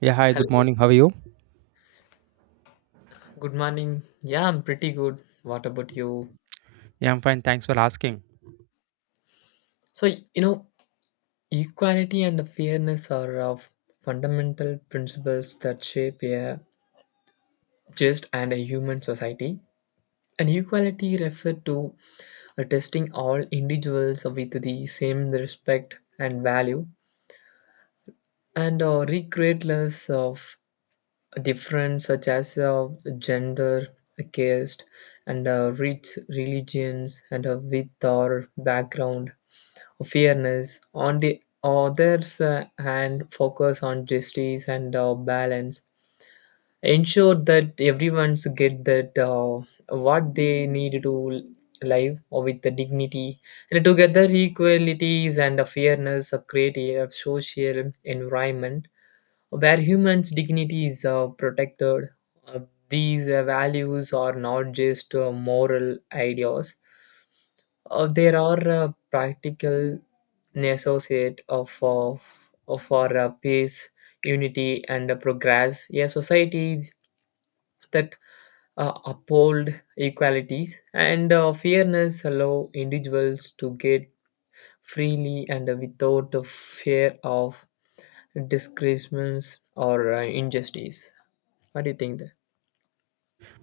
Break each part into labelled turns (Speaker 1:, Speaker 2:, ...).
Speaker 1: Yeah, hi, good
Speaker 2: Hello,
Speaker 1: morning. How are you?
Speaker 2: good morning. Yeah, I'm pretty good. What about you?
Speaker 1: Yeah, I'm fine. Thanks for asking.
Speaker 2: So, equality and fairness are of fundamental principles that shape a just and a human society. And equality refer to testing all individuals with the same respect and value, and regardless of difference such as gender, caste, and race, religions, and with or background fairness. On the other's hand, focus on justice and balance. Ensure that everyone's get that what they need to live or with the dignity. And together, equalities and fairness create a social environment where humans' dignity is protected. Uh, these values are not just moral ideas there are practical associate of our peace, unity, and progress. A society that uphold equalities and fairness allow individuals to get freely and without the fear of discriminations or injustice. What do you think? There?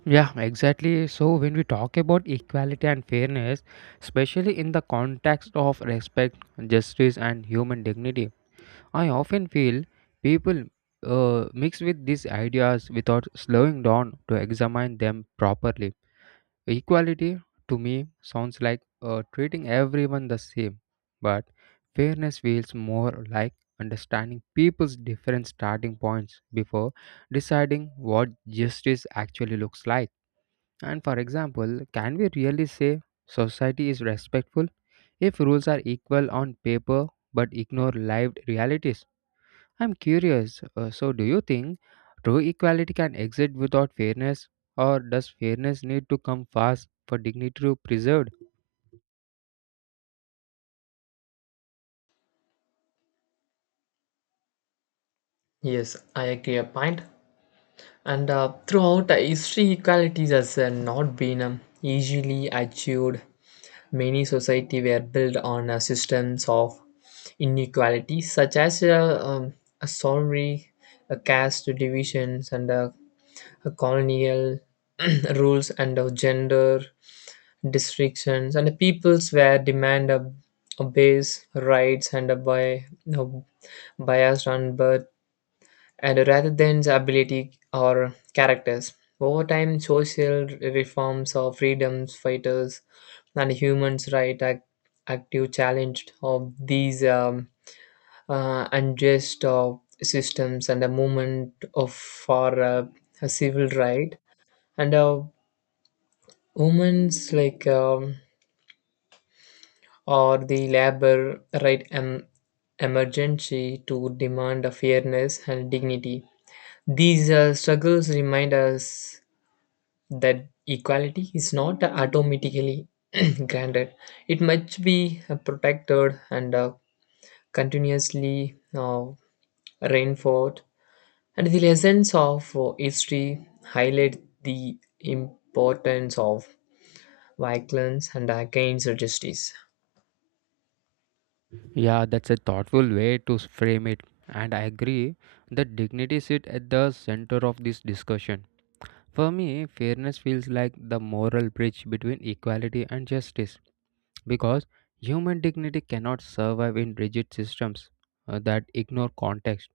Speaker 1: Yeah, exactly. So, when we talk about equality and fairness, especially in the context of respect, justice, and human dignity, I often feel people mix with these ideas without slowing down to examine them properly. Equality to me sounds like treating everyone the same, but fairness feels more like understanding people's different starting points before deciding what justice actually looks like. And for example, can we really say society is respectful if rules are equal on paper but ignore lived realities? I'm curious. So, do you think true equality can exist without fairness, or does fairness need to come first for dignity to be preserved?
Speaker 2: Yes, I agree a point. And throughout history, equalities has not been easily achieved. Many societies were built on a systems of inequality, such as a salary, a caste divisions, and a colonial rules and gender restrictions. And the peoples were demand a base rights and a by no biased on birth and rather than the ability or characters. Over time, social reforms or freedom fighters and humans right act, active challenge of these unjust systems and the movement of for a civil right and women's like or the labor emergency to demand a fairness and dignity. These struggles remind us that equality is not automatically granted. It must be protected and continuously rainford. And the lessons of history highlight the importance of violence and against justice.
Speaker 1: Yeah, that's a thoughtful way to frame it, and I agree that dignity sits at the center of this discussion. For me, fairness feels like the moral bridge between equality and justice because human dignity cannot survive in rigid systems that ignore context.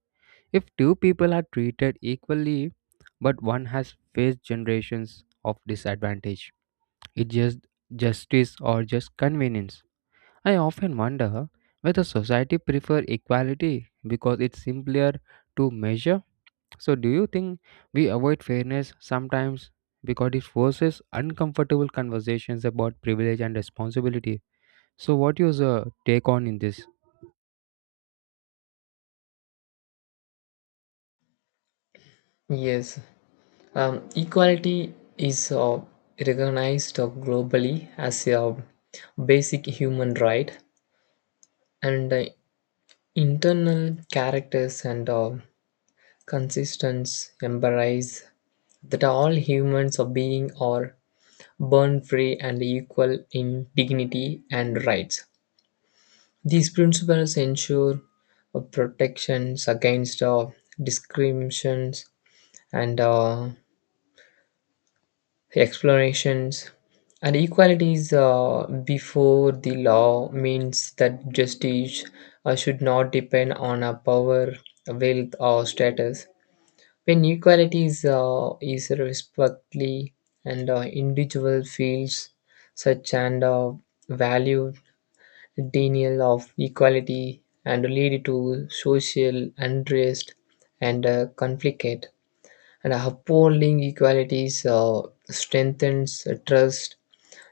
Speaker 1: If two people are treated equally, but one has faced generations of disadvantage, it's just justice or just convenience. I often wonder whether society prefer equality because it's simpler to measure. So do you think we avoid fairness sometimes because it forces uncomfortable conversations about privilege and responsibility? So what is your take on in this?
Speaker 2: Yes. Equality is recognized globally as a basic human right, and internal characters and consistence embrace that all humans are being are born free and equal in dignity and rights. These principles ensure protections against discriminations and explanations. And equality is before the law means that justice should not depend on a power, wealth, or status. When equality is respectfully and individual feels such and value denial of equality and lead to social unrest and conflict. And upholding equalities strengthens trust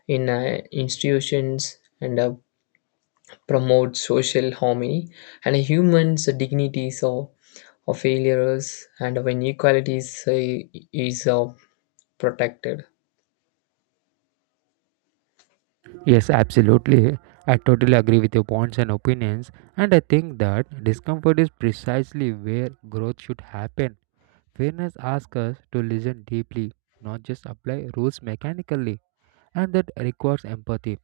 Speaker 2: in institutions and promotes social harmony and humans' dignity. So, of failures and when equality is protected.
Speaker 1: Yes, absolutely. I totally agree with your points and opinions, and I think that discomfort is precisely where growth should happen. Fairness asks us to listen deeply, not just apply rules mechanically, and that requires empathy.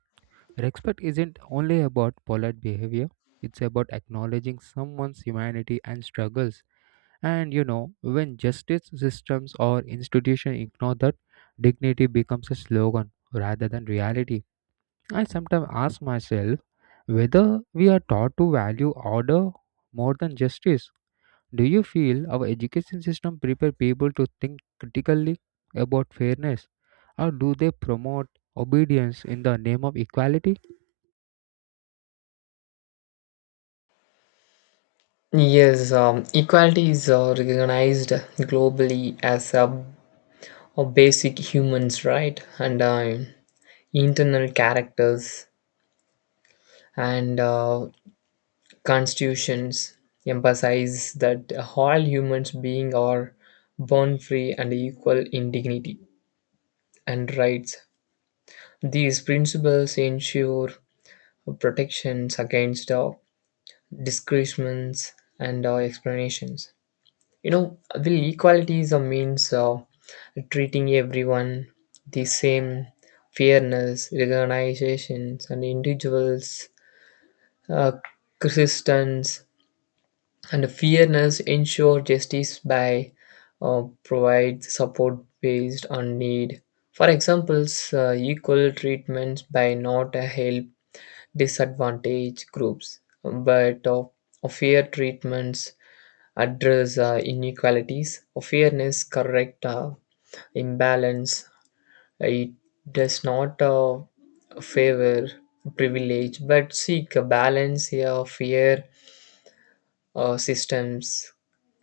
Speaker 1: Respect isn't only about polite behavior, it's about acknowledging someone's humanity and struggles. And you know, when justice systems or institutions ignore that, dignity becomes a slogan rather than reality. I sometimes ask myself whether we are taught to value order more than justice. Do you feel our education system prepare people to think critically about fairness, or do they promote obedience in the name of equality?
Speaker 2: Yes, equality is recognized globally as a of basic humans, right? And internal characters and constitutions emphasize that all humans beings are born free and equal in dignity and rights. These principles ensure protections against discouragements and explanations. You know the equality is a means of treating everyone the same. Fairness organizations and individuals uh, resistance and fairness ensure justice by provide support based on need. For example, equal treatment by not help disadvantaged groups but of fair treatments address inequalities of fairness correct imbalance. It does not favor privilege but seek a balance here of fair systems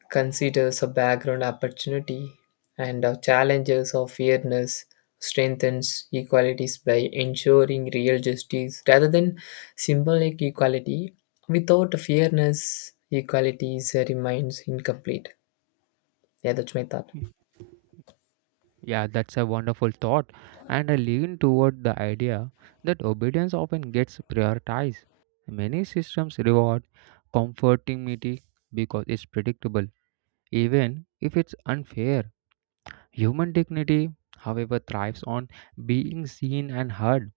Speaker 2: considers a background opportunity and challenges of fairness strengthens equalities by ensuring real justice rather than symbolic equality. Without fairness equalities remains incomplete. Yeah, that's my thought.
Speaker 1: Mm. Yeah, that's a wonderful thought, and I lean toward the idea that obedience often gets prioritized. Many systems reward conformity because it's predictable, even if it's unfair. Human dignity, however, thrives on being seen and heard,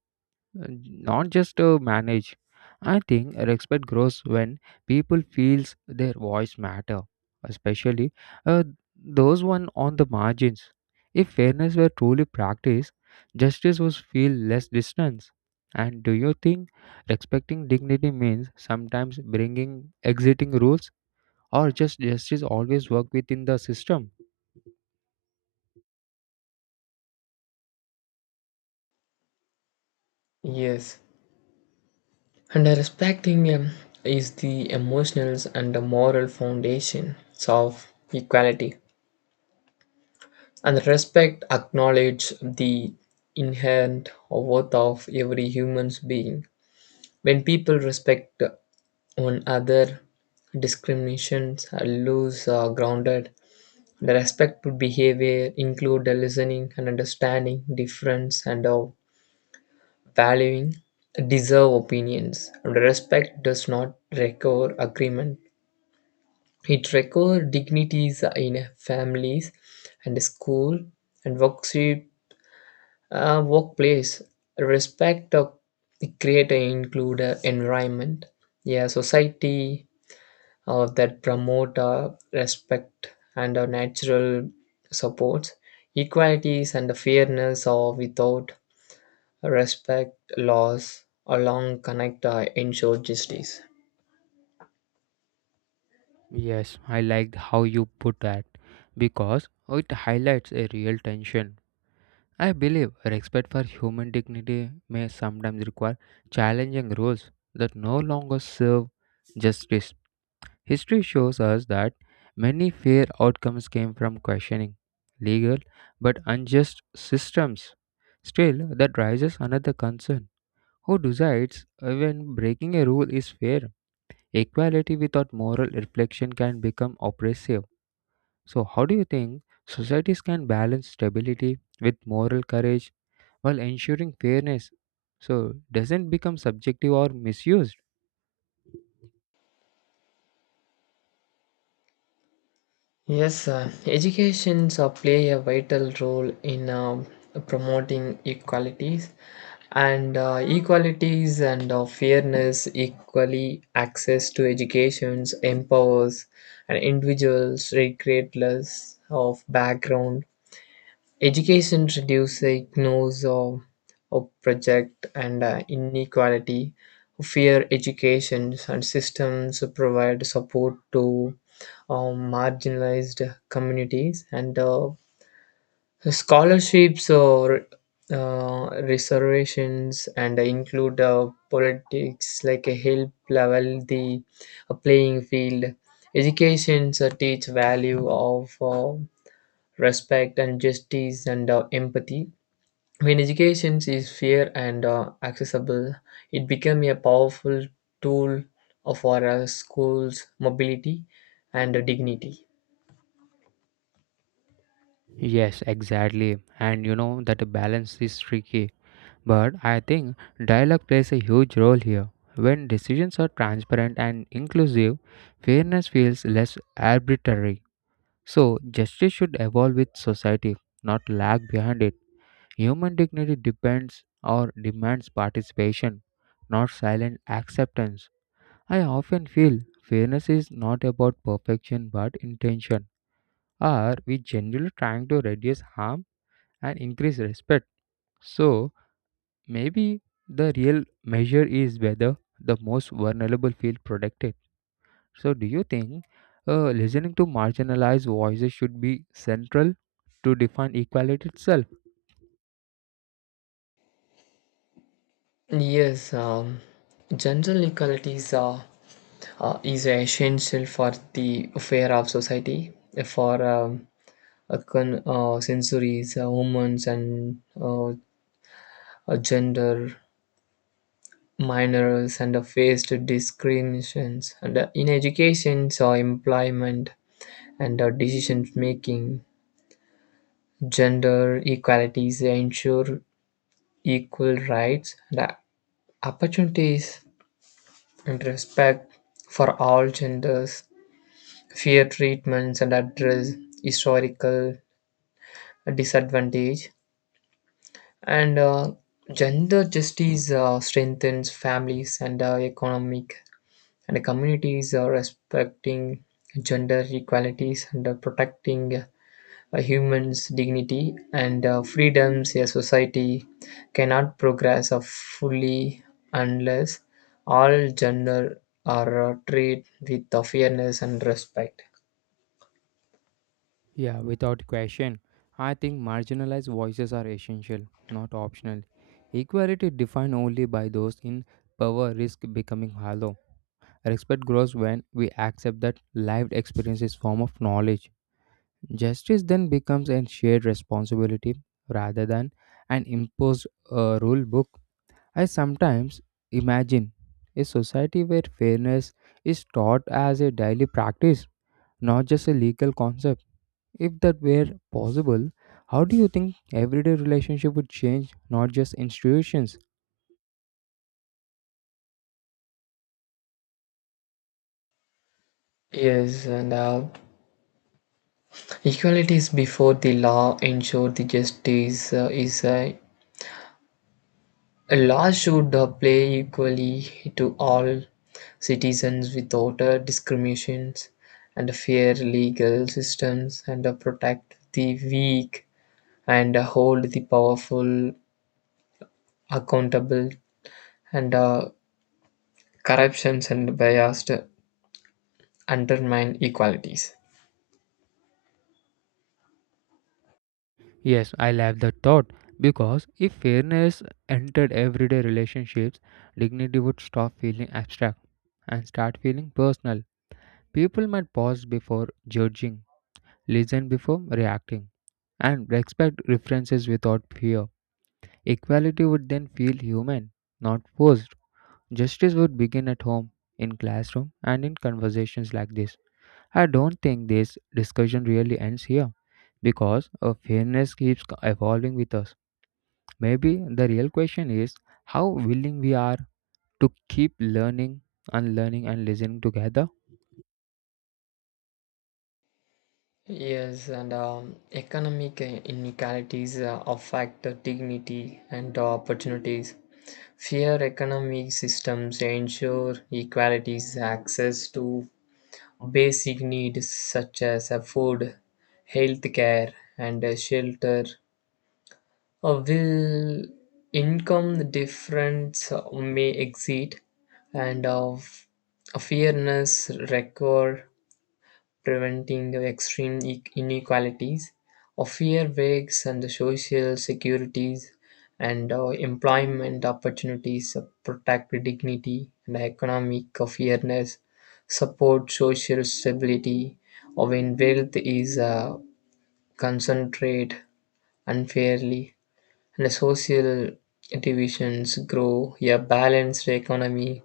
Speaker 1: not just managed. I think respect grows when people feels their voice matter, especially uh, those one on the margins. If fairness were truly practiced, justice would feel less distance. And do you think respecting dignity means sometimes bringing exiting rules or just justice always work within the system?
Speaker 2: Yes, and respecting him is the emotional and the moral foundations of equality. And respect acknowledge the inherent worth of every human being. When people respect one another, discriminations are loose or grounded. The respectful behavior include the listening and understanding difference and valuing deserve opinions. Respect does not require agreement. It requires dignities in families and school and workplace. Respect of create an include a environment, yeah, society that promote respect and natural supports, equalities and fairness or without respect laws along connect ensure justice.
Speaker 1: Yes, I liked how you put that because it highlights a real tension. I believe respect for human dignity may sometimes require challenging rules that no longer serve justice. History shows us that many fair outcomes came from questioning legal but unjust systems. Still, that raises another concern. Who decides when breaking a rule is fair? Equality without moral reflection can become oppressive. So, how do you think societies can balance stability with moral courage while ensuring fairness? So, doesn't become subjective or misused?
Speaker 2: Yes, educations play a vital role in promoting equalities and fairness equally access to educations empowers and individuals regardless of background. Education reduces ignorance of project and inequality. Fair education and systems provide support to marginalized communities and scholarships or reservations and include politics like a help level the playing field. Education teach value of respect and justice and empathy. When education is fair and accessible it becomes a powerful tool for our schools mobility and dignity.
Speaker 1: Yes, exactly. And you know that a balance is tricky. But I think dialogue plays a huge role here. When decisions are transparent and inclusive, fairness feels less arbitrary. So, justice should evolve with society, not lag behind it. Human dignity depends or demands participation, not silent acceptance. I often feel fairness is not about perfection but intention. Are we generally trying to reduce harm and increase respect? So, maybe the real measure is whether the most vulnerable feel protected. So, do you think listening to marginalized voices should be central to define equality itself?
Speaker 2: Yes, gender equality is essential for the fair of society for a sensories humans and gender minors and faced discriminations and in education so employment and decision-making. Gender equalities ensure equal rights and opportunities and respect for all genders, fair treatments and address historical disadvantage. And gender justice strengthens families and economic and communities respecting gender equalities and protecting a human's dignity and freedoms a society cannot progress of fully unless all gender are treated with fairness and respect.
Speaker 1: Yeah, without question. I think marginalized voices are essential, not optional. Equality defined only by those in power risks becoming hollow. Respect grows when we accept that lived experience is form of knowledge. Justice then becomes a shared responsibility rather than an imposed rule book. I sometimes imagine a society where fairness is taught as a daily practice, not just a legal concept. If that were possible, how do you think everyday relationship would change, not just institutions?
Speaker 2: Yes, and equality is before the law ensure the justice is a law should play equally to all citizens without discriminations and fair legal systems and protect the weak and hold the powerful accountable and corruptions and biased undermine equalities.
Speaker 1: Yes, I love that thought because if fairness entered everyday relationships, dignity would stop feeling abstract and start feeling personal. People might pause before judging, listen before reacting, and respect references without fear. Equality would then feel human, not forced. Justice would begin at home, in classroom, and in conversations like this. I don't think this discussion really ends here because fairness keeps evolving with us. Maybe the real question is how willing we are to keep learning, unlearning, and listening together.
Speaker 2: Yes, and economic inequalities affect dignity and opportunities. Fair economic systems ensure equalities access to basic needs such as food, health care, and shelter. Will income difference may exceed and of a fairness record preventing extreme inequalities of fair wages and the social securities and employment opportunities protect the dignity and economic fairness support social stability or when wealth is concentrated unfairly and social divisions grow, a balanced economy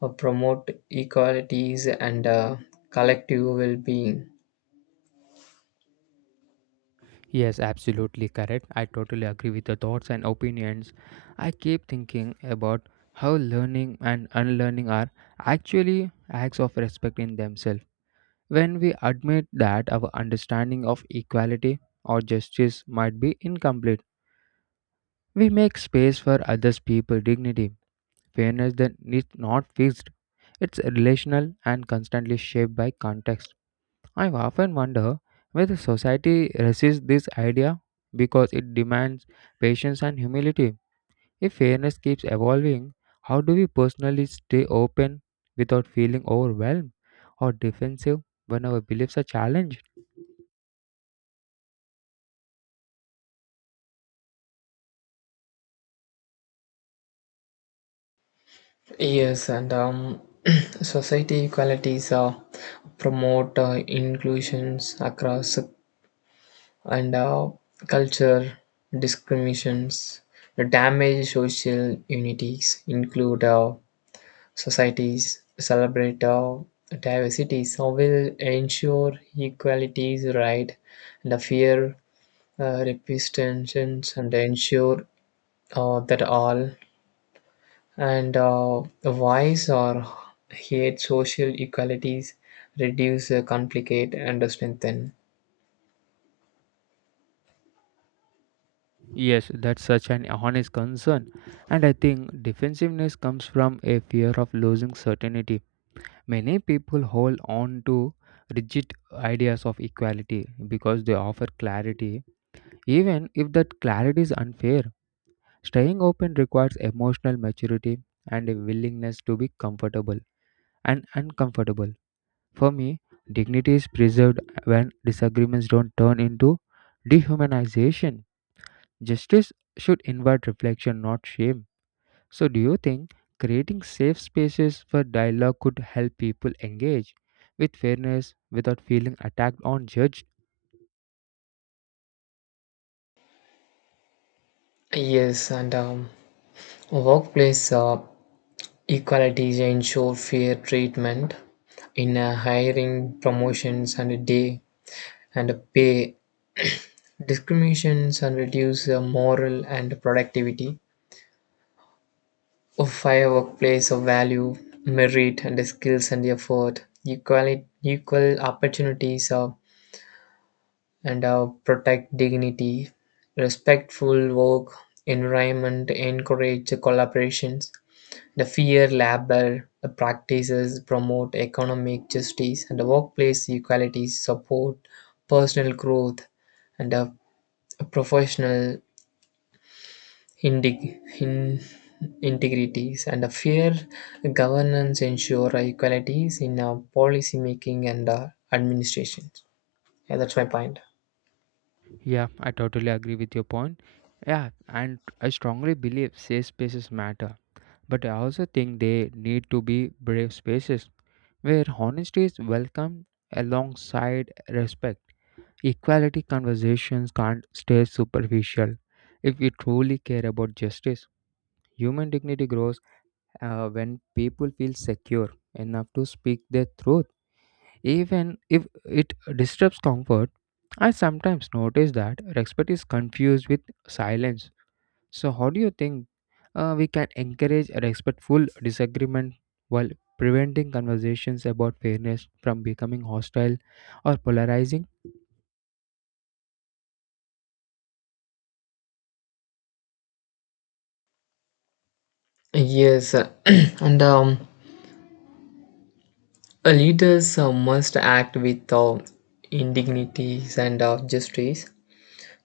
Speaker 2: promote equalities and collective well-being.
Speaker 1: Yes, absolutely correct. I totally agree with your thoughts and opinions. I keep thinking about how learning and unlearning are actually acts of respect in themselves. When we admit that our understanding of equality or justice might be incomplete, we make space for others' people dignity. Fairness then is not fixed. It's relational and constantly shaped by context. I've often wondered whether society resists this idea because it demands patience and humility. If fairness keeps evolving, how do we personally stay open without feeling overwhelmed or defensive when our beliefs are challenged?
Speaker 2: Yes, and society equalities promote inclusions across and culture discriminations. The damage social unities include societies celebrate diversity, so will ensure equality is right and a fair representation and ensure that all and voice or hate social equalities reduce, complicate, and strengthen.
Speaker 1: Yes, that's such an honest concern, and I think defensiveness comes from a fear of losing certainty. Many people hold on to rigid ideas of equality because they offer clarity. Even if that clarity is unfair, staying open requires emotional maturity and a willingness to be comfortable and uncomfortable. For me, dignity is preserved when disagreements don't turn into dehumanization. Justice should invite reflection, not shame. So, do you think creating safe spaces for dialogue could help people engage with fairness without feeling attacked or judged?
Speaker 2: Yes, and workplace equalities ensure fair treatment in hiring, promotions, and day and pay. Discriminations and reduce the moral and productivity of fair workplace of value, merit, and the skills and the effort, equality, equal opportunities of, and protect dignity, respectful work environment, encourage collaborations, the fair labor practices, promote economic justice, and the workplace equality support personal growth and professional Integ in- integrities and a fair governance ensure equalities in policy making and administration. Yeah, that's my point.
Speaker 1: Yeah, I totally agree with your point. Yeah, and I strongly believe safe spaces matter, but I also think they need to be brave spaces where honesty is welcomed alongside respect. Equality conversations can't stay superficial. If we truly care about justice, human dignity grows when people feel secure enough to speak their truth. Even if it disturbs comfort, I sometimes notice that respect is confused with silence. So, how do you think we can encourage respectful disagreement while preventing conversations about fairness from becoming hostile or polarizing?
Speaker 2: Yes, and leaders must act with indignities and justice.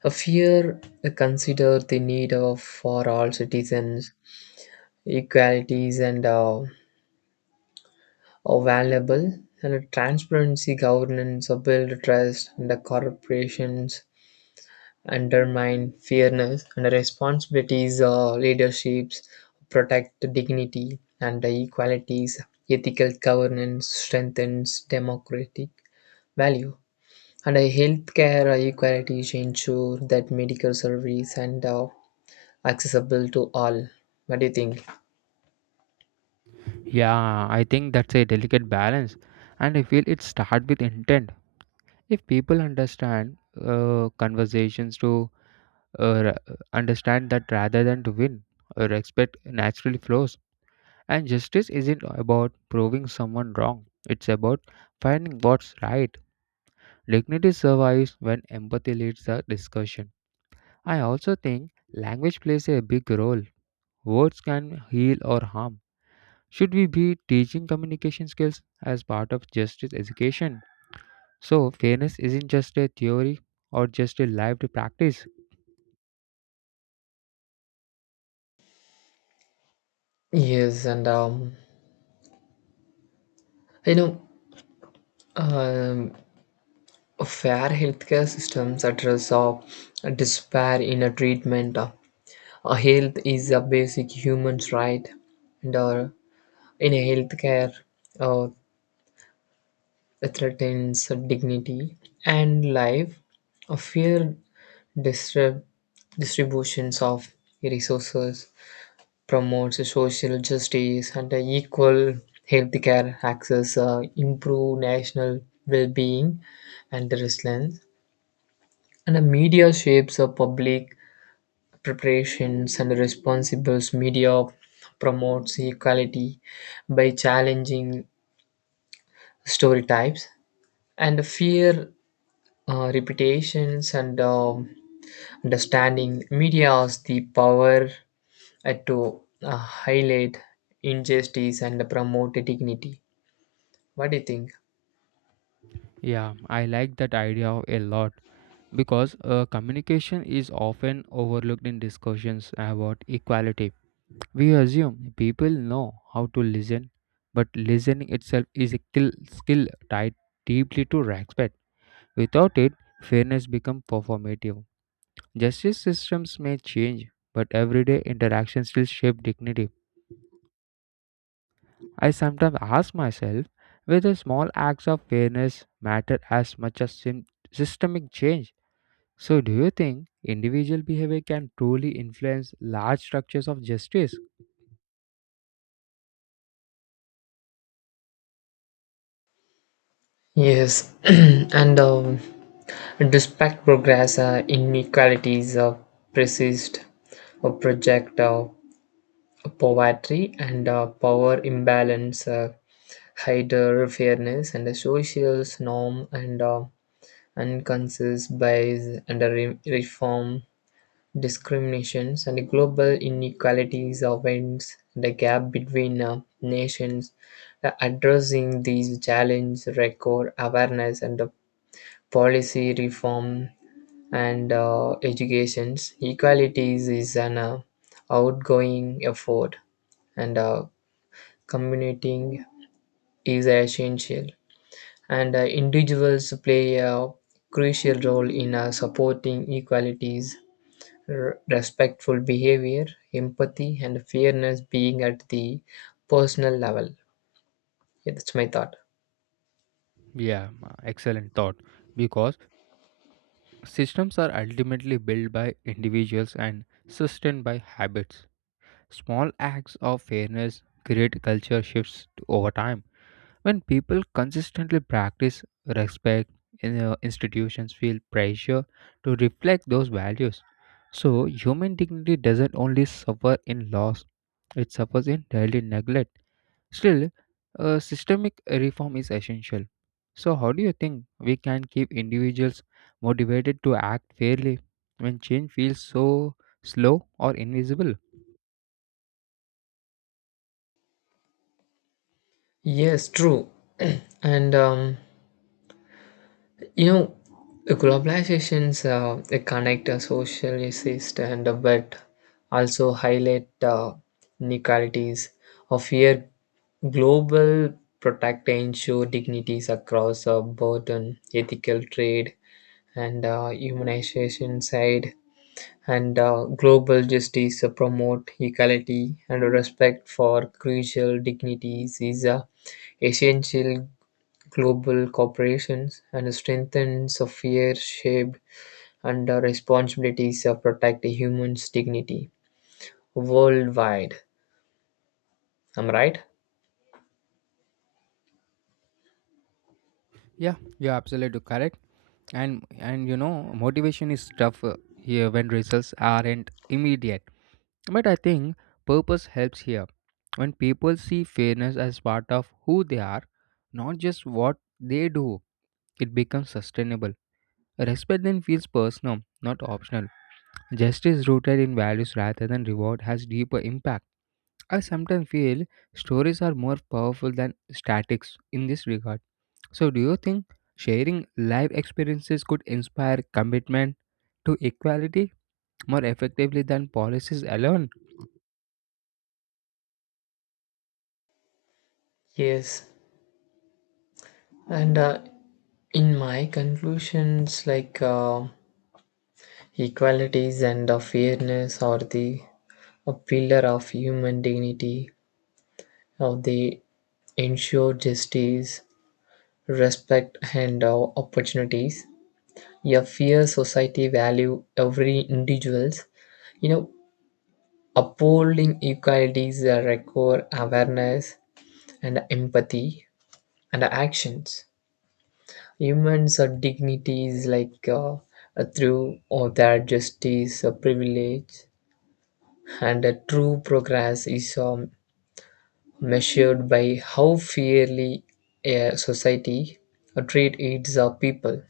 Speaker 2: A fear consider the need of for all citizens equalities and are valuable. And a transparency governance or build trust and the corporations undermine fairness and the responsibilities or leaderships protect the dignity and the equalities. Ethical governance strengthens democratic value. And a healthcare equalities ensure that medical service and accessible to all. What do you think?
Speaker 1: Yeah, I think that's a delicate balance, and I feel it starts with intent. If people understand conversations to understand that rather than to win, respect naturally flows. And justice isn't about proving someone wrong, it's about finding what's right. Dignity survives when empathy leads the discussion. I also think language plays a big role. Words can heal or harm. Should we be teaching communication skills as part of justice education? So, fairness isn't just a theory or just a lived practice.
Speaker 2: Yes, and you know, um, fair healthcare systems address despair in a treatment. Health is a basic human right, and in a healthcare, uh, threatens dignity and life. A fair distrib- distributions of resources promotes social justice and equal healthcare access, improve national well-being and resilience. And the media shapes the public preparations, and the responsible media promotes equality by challenging story types and fear reputations and understanding media has the power to highlight injustice and promote dignity. What do you think?
Speaker 1: Yeah, I like that idea a lot because communication is often overlooked in discussions about equality. We assume people know how to listen, but listening itself is still tied deeply to respect. Without it, fairness becomes performative. Justice systems may change, but everyday interactions still shape dignity. I sometimes ask myself whether small acts of fairness matter as much as systemic change. So, do you think individual behavior can truly influence large structures of justice?
Speaker 2: Yes, and despite progress, inequalities persist or project poverty and power imbalance, heightened fairness, and the social norm and unconscious bias, and reform discriminations, and the global inequalities events the gap between nations. The addressing these challenges record awareness and policy reform and educations. Equalities is an outgoing effort and communicating is essential, and individuals play a crucial role in supporting equalities, respectful behavior, empathy, and fairness being at the personal level. Yeah, that's my thought.
Speaker 1: Yeah, excellent thought. Because systems are ultimately built by individuals and sustained by habits. Small acts of fairness create culture shifts over time. When people consistently practice respect, institutions feel pressure to reflect those values. So, human dignity doesn't only suffer in loss, it suffers in daily neglect. Still, a systemic reform is essential. So, how do you think we can keep individuals motivated to act fairly when change feels so slow or invisible?
Speaker 2: Yes, true. And you know, globalizations they connect a social issues and but also highlight inequalities of here. Global protect and ensure dignities across a both on ethical trade and humanization side, and global justice promote equality and respect for crucial dignities is essential global corporations, and strengthens a fair share and the responsibilities of protecting humans' dignity worldwide. Am I right?
Speaker 1: Yeah, you're absolutely correct. And you know, motivation is tough here when results aren't immediate. But I think purpose helps here. When people see fairness as part of who they are, not just what they do, it becomes sustainable. Respect then feels personal, not optional. Justice rooted in values rather than reward has deeper impact. I sometimes feel stories are more powerful than statics in this regard. So, do you think sharing life experiences could inspire commitment to equality more effectively than policies alone?
Speaker 2: Yes, and in my conclusions, like equalities and fairness are the a pillar of human dignity. How they ensure justice, respect, and opportunities. A fair society value every individuals. You know, upholding equalities requires awareness and empathy and actions. Humans are dignities like through or their justice, privilege, and true progress is measured by how fairly a society treat its people.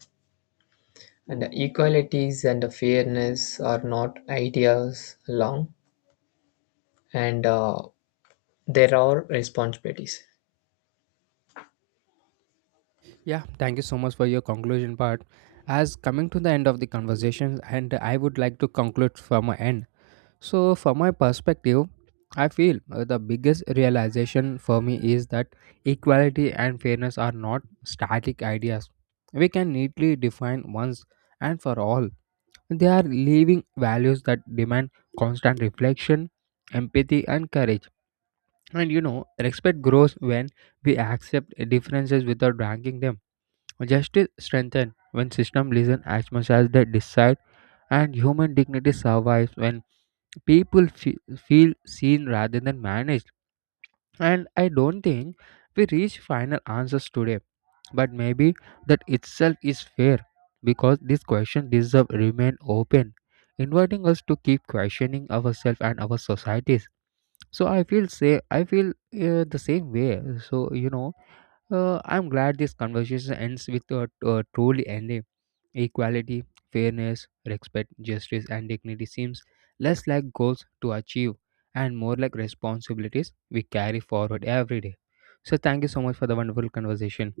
Speaker 2: And equalities and fairness are not ideas alone, and there are responsibilities.
Speaker 1: Yeah, thank you so much for your conclusion part. As coming to the end of the conversation, and I would like to conclude from my end. So, from my perspective, I feel the biggest realization for me is that equality and fairness are not static ideas. We can neatly define once and for all. They are living values that demand constant reflection, empathy, and courage. And you know, respect grows when we accept differences without ranking them. Justice strengthens when systems listen as much as they decide, and human dignity survives when people feel seen rather than managed. And I don't think we reach final answers today, but maybe that itself is fair because this question deserve remain open, inviting us to keep questioning ourselves and our societies. So I feel the same way. So you know, I'm glad this conversation ends with a truly ending. Equality, fairness, respect, justice, and dignity seems less like goals to achieve and more like responsibilities we carry forward every day. So, thank you so much for the wonderful conversation.